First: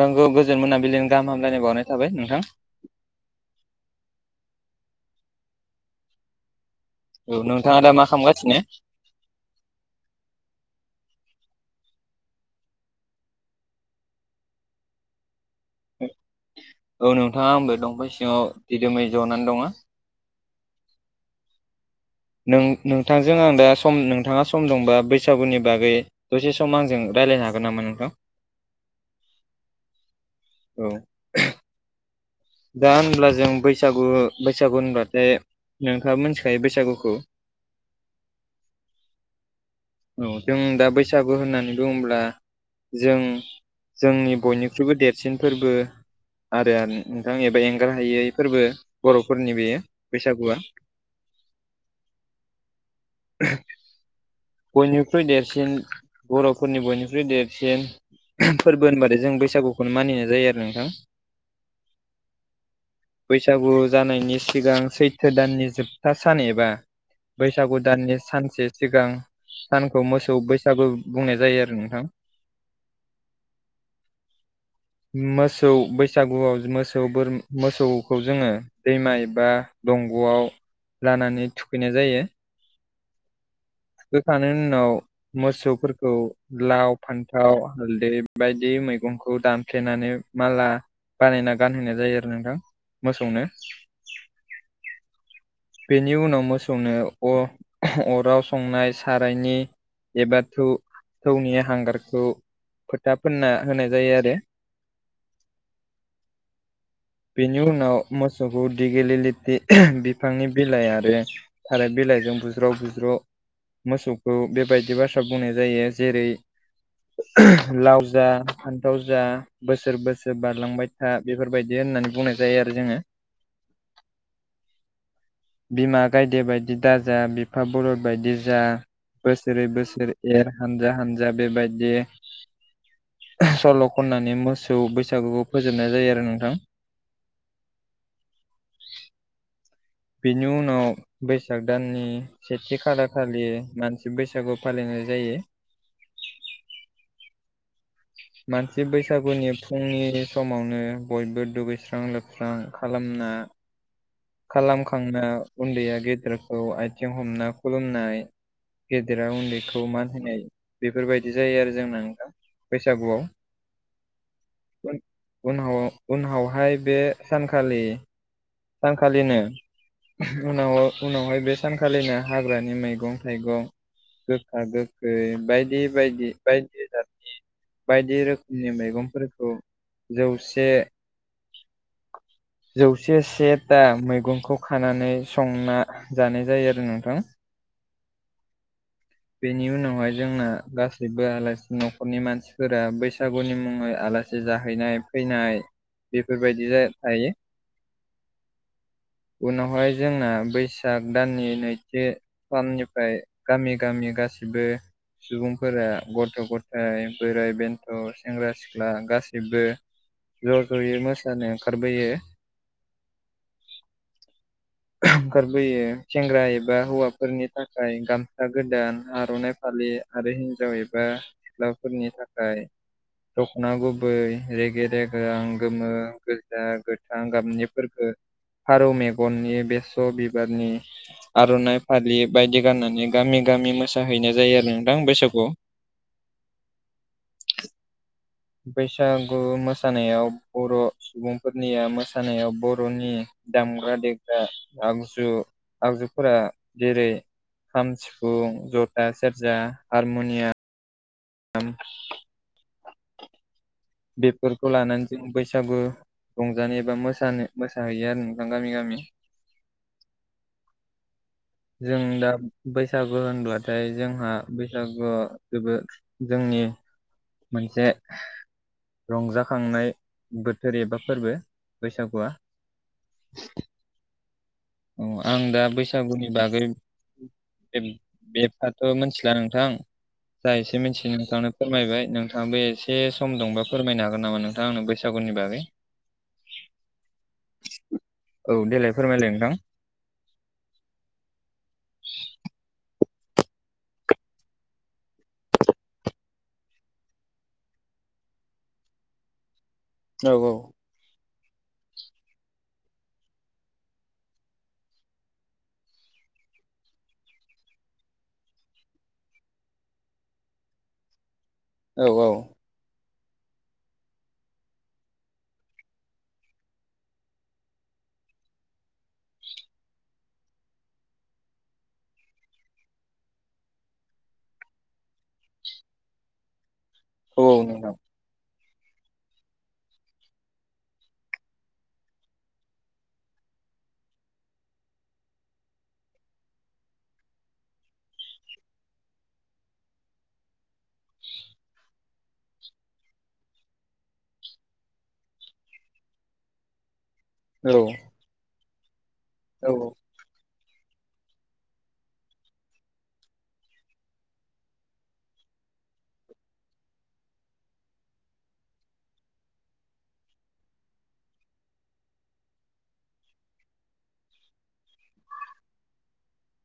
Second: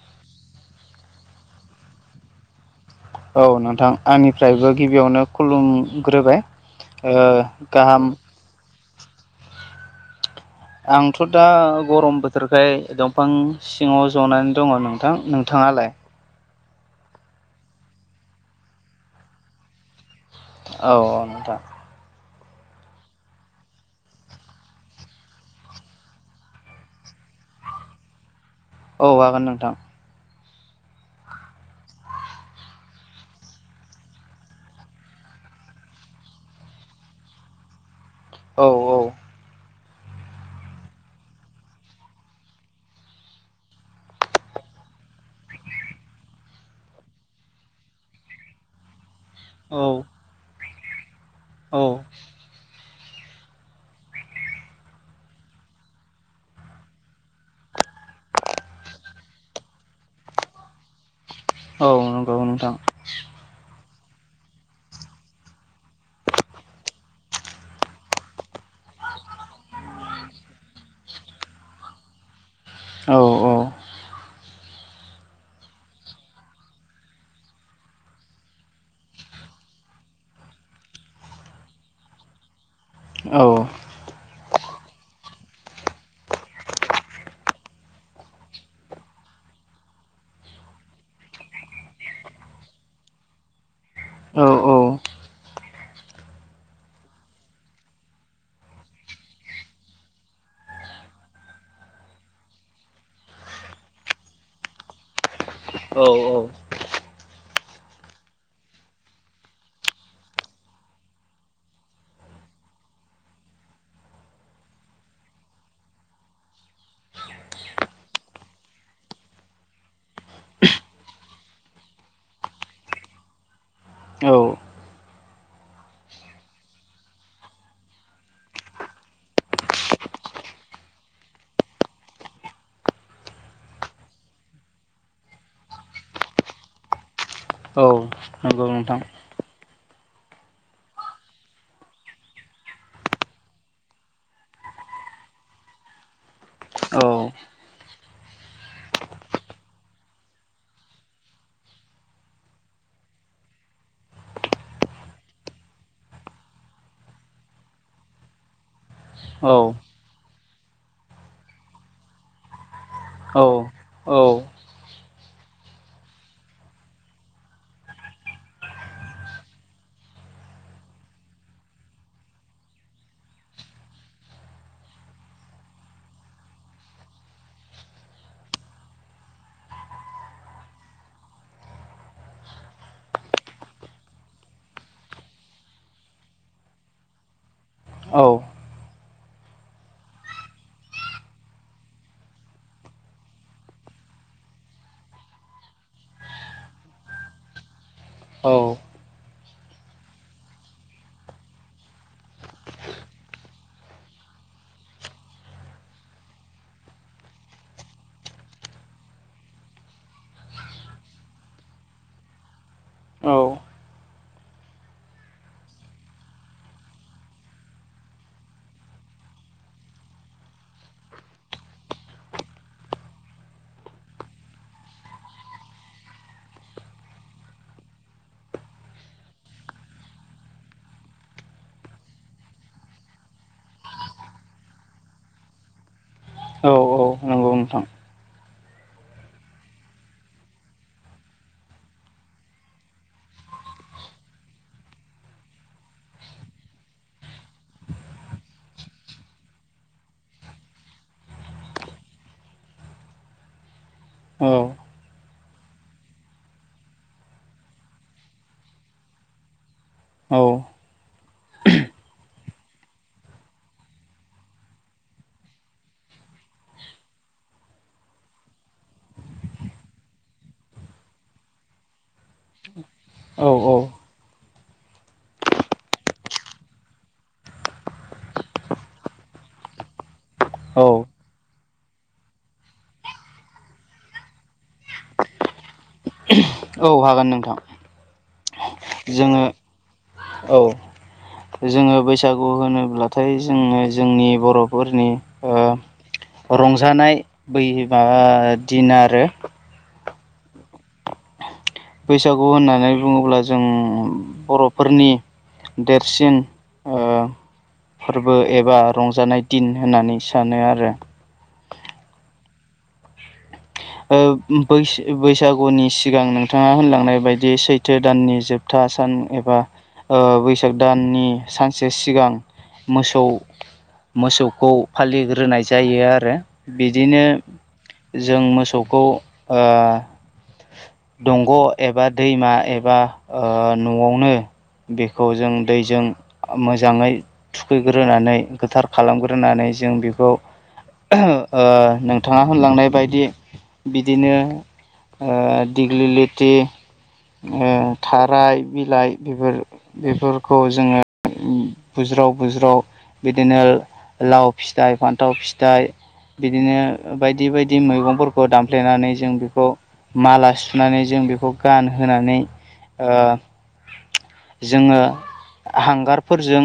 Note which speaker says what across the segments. Speaker 1: नंगौ गोजोन मोनाबिलिजों गाहाम हामलायनाय बावनाय थाबाय नोंथां
Speaker 2: औ नोंथां आंनिफ्रायबो गिबियावनो खुलुमग्रोबाय ओ
Speaker 1: औ नोंथाङा दा मा
Speaker 2: गाहाम
Speaker 1: खालामगासिनो
Speaker 2: आंथ' दा गरम बोथोरखाय दंफां सिङाव जनानै दङ नोंथां नों नोंथाङालाय
Speaker 1: औ नोंथाङा आंबो दंफां सिङाव दिदोमै जनानै दङ
Speaker 2: औ औ नोंथां
Speaker 1: नों नोंथांजों आं दा सम नोंथाङा सम दंबा बैसागुनि बागै दसे सम आंजों राय- लायनो हागोन नामा नोंथां
Speaker 2: औ हागोन नोंथां
Speaker 1: औ दा होनब्ला जों बैसागु बैसागु होनब्लाथाय नोंथाङा मिथिखायो बैसागुखौ
Speaker 2: औ औ
Speaker 1: औ जों दा बैसागु होननानै बुङोब्ला जों जोंनि बयनिख्रुइबो देरसिन फोरबो आरो नोंथां एबा एंगारहायै फोरबो बर'फोरनि बेयो
Speaker 2: औ
Speaker 1: बैसागुआ।
Speaker 2: औ
Speaker 1: [inaudible] बयनिख्रुइ देरसिन बर'फोरनि बयनिख्रुइ देरसिन फोरबो होनबाथाय जों बैसागुखौनो मानिनाय जायो आरो नोंथां।
Speaker 2: औ नंगौ नोंथां
Speaker 1: बैसागु जानायनि सिगां सैथो दाननि जोबथा सान एबा बैसागु दाननि सानसे सिगां सानखौ मोसौ बैसागु बुंनाय जायो आरो नोंथां
Speaker 2: औ औ
Speaker 1: मोसौ बैसागुआव मोसौ मोसौ बोर मोसौखौ जोङो दैमा एबा दंग'आव लानानै थुखैनाय जायो
Speaker 2: औ
Speaker 1: थुखैखांनायनि उनाव मोसौफोरखौ लाव फान्थाव हालदै बायदि मैगंखौ दानफ्लेनानै माला बानायना गानहैनाय जायो आरो नोंथां मोसौनो
Speaker 2: औ
Speaker 1: बेनि उनाव मोसौनो अराव संनाय सारायनि एबा थौ थौनि हांगारखौ फोथा फोनना होनाय जायो आरो
Speaker 2: औ
Speaker 1: बेनि उनाव मोसौखौ दिगिलि लेथि बिफांनि बिलाइ आरो थाराय बि- लाइजों बुज्राव बुज्र' मोसौखौ बेबायदि बाथ्रा बुंनाय जायो जेरै लाव जा फान्थाव जा बोसोर बोसोर बारलांबाय था बेफोरबायदि होननानै बुंनाय जायो आरो जोङो
Speaker 2: औ औ
Speaker 1: बिमा गायदे बायदि दाजा बिफा बलद बायदि जा बोसोरै बोसोरै एर हानजा हानजा बेबायदि सल' खननानै मोसौ बैसागुखौ फोजोबनाय जायो आरो नोंथां।
Speaker 2: औ नंगौ नोंथां
Speaker 1: बिनि उनाव बैसाग दाननि सेथि खालार खालि मानसि बैसागु फालिनाय जायो।
Speaker 2: औ
Speaker 1: मानसि बैसागुनि फुंनि समावनो बयबो दुगैस्रां लोबस्रां खालाम ना खालामखांना उन्दैया गेदेरखौ आथिं हमना खुलुमनाय गेदेरा
Speaker 2: औ
Speaker 1: उन्दैखौ मान होनाय बेफोरबायदि जायो आरो जोंना ना नोंथां
Speaker 2: औ औ
Speaker 1: बैसागुआव उनाव उनावहाय बे सानखालि सानखालिनो उनाव उनावहाय बे सानखालिनो हाग्रानि मैगं थाइगं गोखा गोखै बायदि बायदि बायदि जादनि बायदि रोखोमनि मैगंफोरखौ जौसे जौसेस सेथा मैगंखौ खानानै संना जानाय जायो आरो नोंथां
Speaker 2: औ
Speaker 1: बेनि उनावहाय जोंना गासैबो आलासि न'खरनि मानसिफोरा बैसागुनि मुङै आलासि जाहैनाय फैनाय बेफोरबायदि थायो
Speaker 2: औ
Speaker 1: उनावहाय जोंना बैसाग दाननि नैथि साननिफ्राय गामि गामि गासिबो सुबुंफोरा गथ' गथाय बोराइ बेन्थ' सेंग्रा सिख्ला गासैबो ज' जयै मोसानो ओंखारबोयो
Speaker 2: औ
Speaker 1: ओंखारबोयो सेंग्रा एबा हौवाफोरनि थाखाय गामसा गोदान आर'नाइ फालि लि आरो हिनजाव एबा सिख्लाफोरनि थाखाय दख'ना गुबै रेगे रेगां गोमो गोजा गोथां गाबनिफोरखो फारौ मेगननि बेसर बिबारनि आर'नाइ फालि बायदि गाननानै गामि गामि मोसाहैनाय जायो आरो नोंथां बैसागुआव [inaudible]
Speaker 2: औ औ नंगौ नोंथां
Speaker 1: बैसागु मोसानायाव बर' सुबुंफोरनिया मोसानायाव बर'नि दामग्रा देग्रा आगजु आगजुफोरा जेरै खाम सिफुं जथा सेरजा हारमुनियाम
Speaker 2: औ
Speaker 1: बेफोरखौ लानानै जों बैसागु रंजानाय एबा मोसानो मोसाहैयो आरो नोंथां गामि गामि
Speaker 2: औ
Speaker 1: जों दा बैसागु होनब्लाथाय जोंहा बैसागुआ जोबोद जों नि मोनसे रंजाखांनाय बोथोर एबा फोरबो बैसागुआ।
Speaker 2: औ औ।
Speaker 1: औ आं दा बैसागुनि बागै [unintelligible] मोनथिला नोंथां। जा एसे
Speaker 2: औ
Speaker 1: मिनथियो नोंथांनो फोरमायबाय। नोंथाङाबो एसे सम दंबा फोरमायनो हागोन नामा नोंथां आंनो बैसागुनि बागै?
Speaker 2: औ हागोन नोंथां।
Speaker 1: औ देलाय फोरमायलाय
Speaker 2: जोङो
Speaker 1: नोंथां
Speaker 2: औ जोङो बैसागु होनोब्ला थाय जोङो जोंनि बर'फोरनि ओ रंजानाय बै माबा दिन आरो।
Speaker 1: औ औ।
Speaker 2: बैसागु होननानै बुङोब्ला जों बर'फोरनि देरसिन ओ फोरबो एबा रंजानाय दिन होननानै सानो आरो।
Speaker 1: औ औ।
Speaker 2: ओ बैस-बैसागुनि सिगां नोंथाङा होनलांनाय बायदि सैथो दाननि जोबथा सान एबा ओ बैसाग दाननि सानसे सिगां मोसौ मोसौखौ फालिग्रोनाय जायो आरो। बिदिनो
Speaker 1: औ औ नोंथां
Speaker 2: जों मोस सौखौ ओ दंग' एबा दैमा एबा न'आवनो बेखौ जों दैजों आ मोजाङै थुखैग्रोनानै गोथार खालामग्रोनानै जों बेखौ ओ नोंथाङा होनलांनाय बायदि बिदिनो ओ दिग्लि लिथि ओ
Speaker 1: औ
Speaker 2: थाराय बिलाइ बेफोर
Speaker 1: औ
Speaker 2: बेफोरखौ जोङो बुज्राव बुज्राव बिदिनो लाव फिथाइ फान्थाव फिथाइ बिदिनो बायदि बायदि मैगंफोर खौ दामफ्लेनानै जों बेखौ माला सुनानै जों बेखौ गानहानै ओ जोङो हांगारफोरजों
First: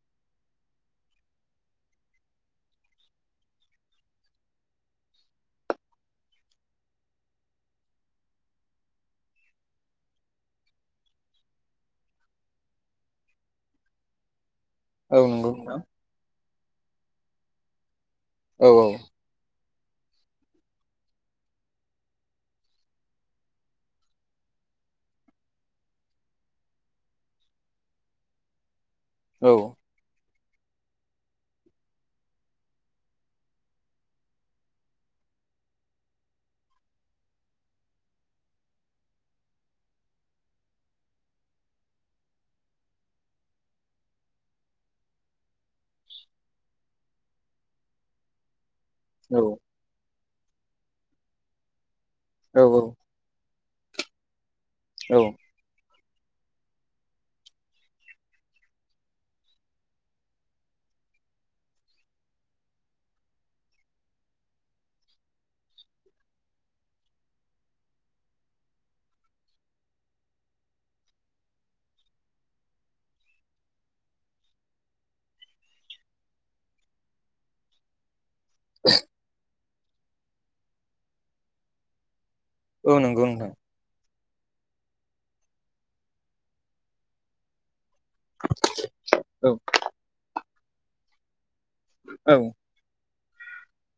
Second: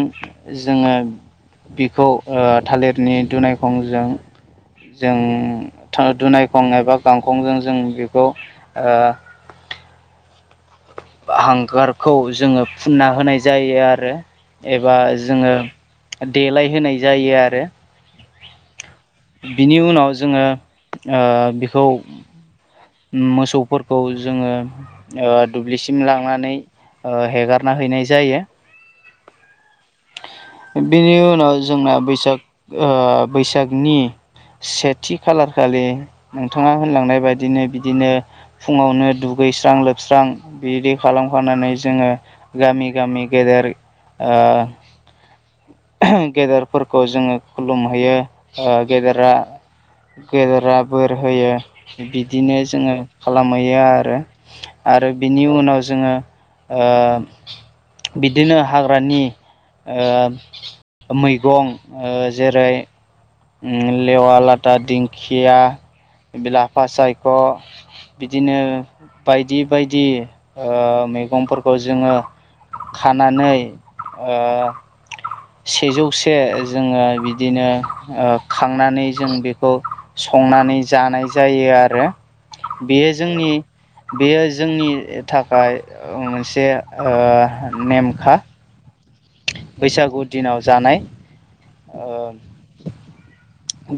Speaker 2: जोङो बिखौ ओ थालेरनि दुनायखंजों जों था दुनाय खं एबा गांखंजों जों बेखौ ओ बा हांगारखौ जोङो फुनना होनाय जायो आरो। एबा
Speaker 1: औ नंगौ
Speaker 2: जोङो
Speaker 1: नोंथां
Speaker 2: देलाय होनाय जायो आरो।
Speaker 1: औ औ।
Speaker 2: बिनि उनाव जोङो ओ बिखौ मोसौफोरखौ जोङो ओ दुब्लिसिम लांनानै ओ हेगारना हैनाय जायो।
Speaker 1: औ
Speaker 2: बेनि उनाव जोंना बैसाग ओ बैसागनि सेथि खालार खालि नोंथाङा होनलांनाय बायदिनो बिदिनो फुङावनो दुगैस्रां लोबस्रां बिदि खालाम खानानै जोङो गामि गामि गेर देर ओ [unintelligible] गेदेरफोरखौ जोङो खुलुमहैयो ओ गेदेरा गेदेरा बोर होयो बिदिनो
Speaker 1: औ
Speaker 2: जोङो खालामहैयो आरो। आरो
Speaker 1: औ
Speaker 2: बिनि उनाव जोङो ओ बिदिनो हाग्रानि ओ मैगं ओ जेरै उम लेवा लाथा दिंखिया बिलाफा सायख' बिदिनो बायदि बायदि ओ मैगंफोरखौ जोङो खानानै ओ सेजौ से जोङो बिदिनो ओ खांनानै जों बे खौ संनानै जानाय जायो आरो।
Speaker 1: औ
Speaker 2: बेयो
Speaker 1: नंगौ
Speaker 2: जोंनि
Speaker 1: नोंथां
Speaker 2: बेयो जोंनि थाखाय ओ मोनसे ओ नेमखा।
Speaker 1: औ
Speaker 2: बैसागु दिनाव जानाय ओ
Speaker 1: औ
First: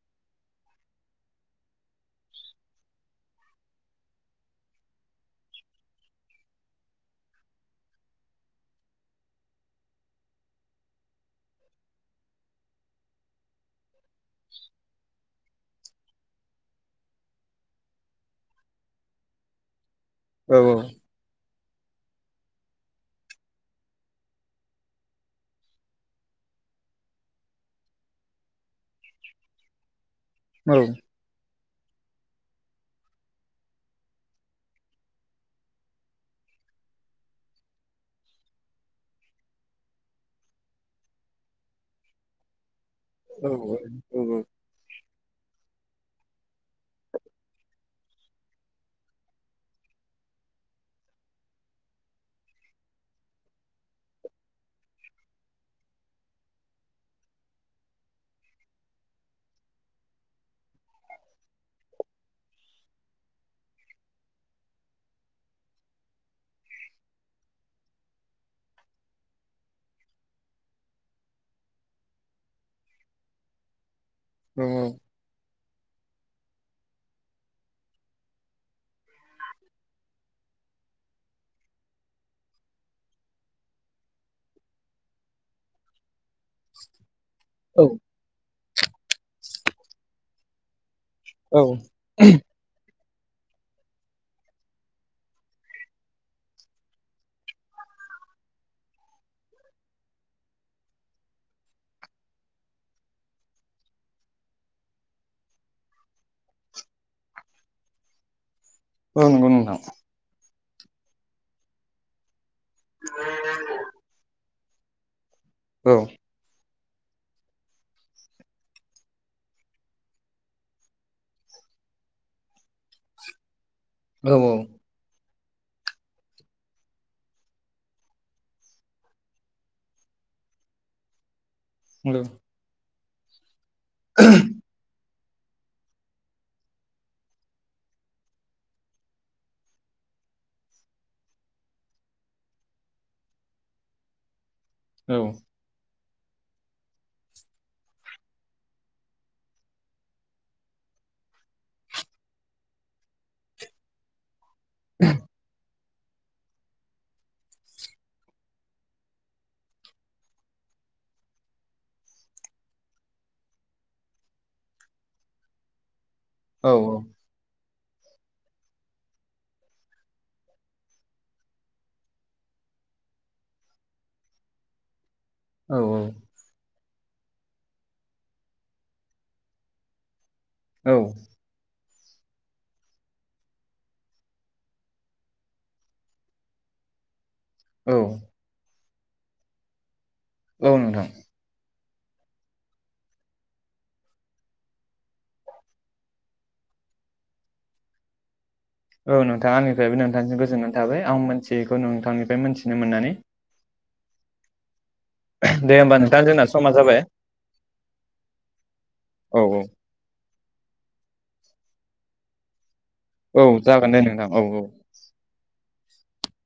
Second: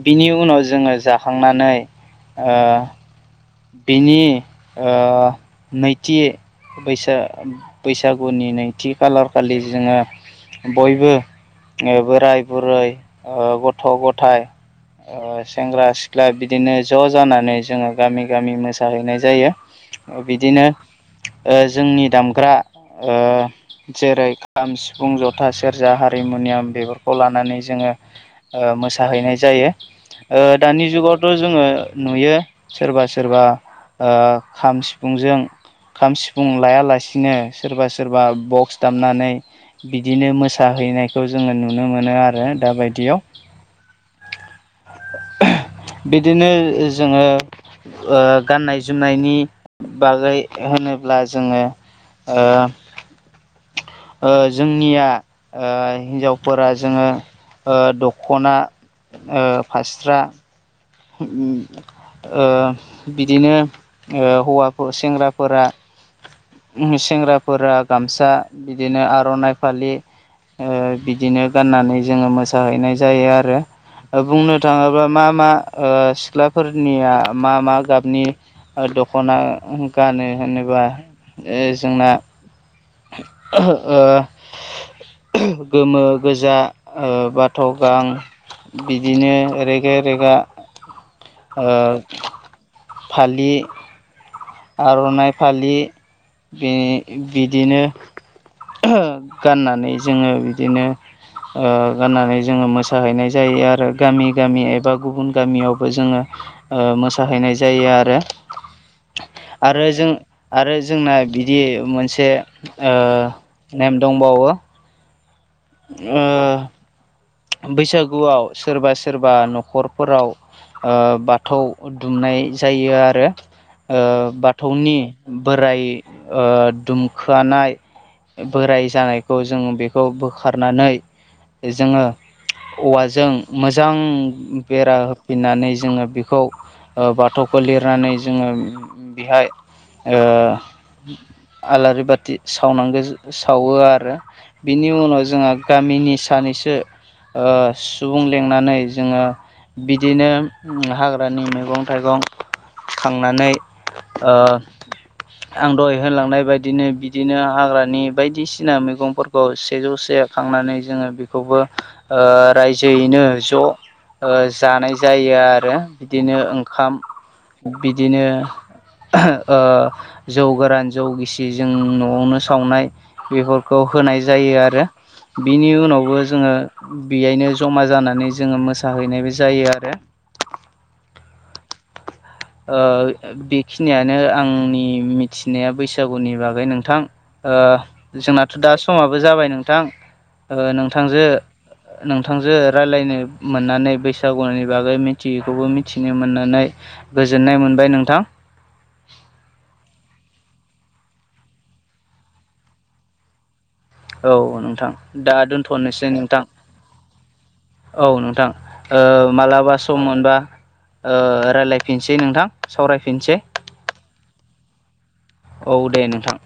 Speaker 2: बिनि उनाव जोङो जाखांनानै ओ बेनि ओ नैथि बैसा बैसागुनि नैथि खालार खालि जोङो बयबो ओ बोराय बुरै ओ गथ' गथाइ ओ सेंग्रा सिख्ला बिदिनो ज' जानानै जोङो गामि गामि मोसाहैनाय जायो। ओ
Speaker 1: औ
Speaker 2: बिदिनो ओ जोंनि दामग्रा ओ जेरै खाम, सिफुं, जथा, सेरजा हारिमुन निया बेफोरखौ लानानै जोङो ओ मोसाहैनाय जायो। ओ दानि जुगावथ' जोङो नुयो सोरबा सोरबा ओ खाम सिफुंजों खाम सिफुं लायालासिनो सोरबा सोरबा बक्स दामनानै बिदिनो मोसा हो हैनायखौ जोङो नुनो मोनो आरो दा बाय
Speaker 1: औ औ औ औ।
Speaker 2: [unintelligible] बिदिनो जोङो ओ गाननाय जोमनायनि बागै होनोब्ला जोङो ओ ओ जोंनिया ओ हिन्जावफोरा जोङो ओ दख'ना ओ फास्रा [unintelligible] ओ बिदिनो ओ हौवाफो सेंग्राफोरा उम सेंग्राफोरा गामसा बिदिनो आर'नाइ फालि ओ बिदिनो गाननानै जोङो मोसाहैनाय जायो आरो। ओ बुंनो थाङोबा मा मा ओ सिख्लाफोरनिया मा मा गाबनि ओ दख'ना गानो होनोबा ओ जोंना ओ गोमो गोजा ओ बाथ'
Speaker 1: औ
Speaker 2: गां बिदिनो रेगे-रेगा
Speaker 1: औ
Speaker 2: ओ फालि आर'नाइ फालि बि बिदिनो ओहो गाननानै जोङो बिदिनो ओ गाननानै जोङो मोसाहैनाय जायो आरो गामि गामि एबा गुबुन गामियावबो जोङो ओ मोसाहैनाय जायो आरो।
Speaker 1: औ नोंगौ नोंथां।
Speaker 2: आरो जों आरो जोंना बिदि मोनसे ओ नेम दंबावो।
Speaker 1: औ
Speaker 2: ओ बैसागुआव सोरबा सोरबा न'खरफोराव ओ बाथौ दुमनाय जायो आरो। ओ
Speaker 1: औ नंगौ
Speaker 2: बाथौनि बोराइ ओ दुमखोआनाय बोराय जानायखौ जों बेखौ बोखारनानै जोङो औवाजों मोजां बेरा हो फिननानै जोङो बिखौ ओ बाथौखौ लिरनानै जोङो बिहाय ओ आलारि बाथि सावनांगो सावो आरो। बिनि
Speaker 1: औ
Speaker 2: उनाव जोंहा गामिनि सानैसो ओ सुबुं लेंनानै जोङो बिदिनो उम हाग्रानि मैगं-थाइ थाइगं खांनानै
Speaker 1: [inaudible]
Speaker 2: आं दहय होनलांनाय बायदिनो बिदिनो हाग्रानि बायदिसिना मैगंफोरखौ सेजौसे खांनानै नै जोङो बेखौबो ओ रायजोयैनो ज' ओ जानाय जायो आरो। बिदिनो
Speaker 1: औ
Speaker 2: ओंखाम बिदिनो ओ जौ गोरान जौ गिसि जों न'आवनो सावनाय बेफोरखौ होनाय जायो आरो बिनि
Speaker 1: औ नोंथां औ नोंथां
Speaker 2: उनावबो जोङो बियायनो जमा जानानै जोङो मोसाहैनायबो जायो आरो।
Speaker 1: औ
Speaker 2: ओ बेखिनियानो आंनि मिथिनाया बैसागुनि बागै नोंथां। ओ जोंनाथ' दा समाबो जाबाय नोंथां ओ नोंथांजो नोंथांजो रायलायनो मोननानै बैसागुनि बागै मिथियैखौबो मिथिनो मोननानै गोजोननाय मोनबाय नोंथां।
Speaker 1: औ नोंथां आंनिफ्रायबो नोंथांसिम गोजोननानै थाबाय आं मिथियैखौ नोंथांनिफ्राय मोन्थिनो मोन्नानै।
Speaker 2: औ नोंथां दा
Speaker 1: दे होमबा
Speaker 2: दोनथ'नोसै नोंथां।
Speaker 1: जोंना समा जाबाय
Speaker 2: औ नोंथां ओ
Speaker 1: औ
Speaker 2: मालाबा सम मोनबा ओ रायलायफिनसै नोंथां। सावरायफिनसै
Speaker 1: औ जागोन दे नोंथां औ औ
Speaker 2: औ दे नोंथां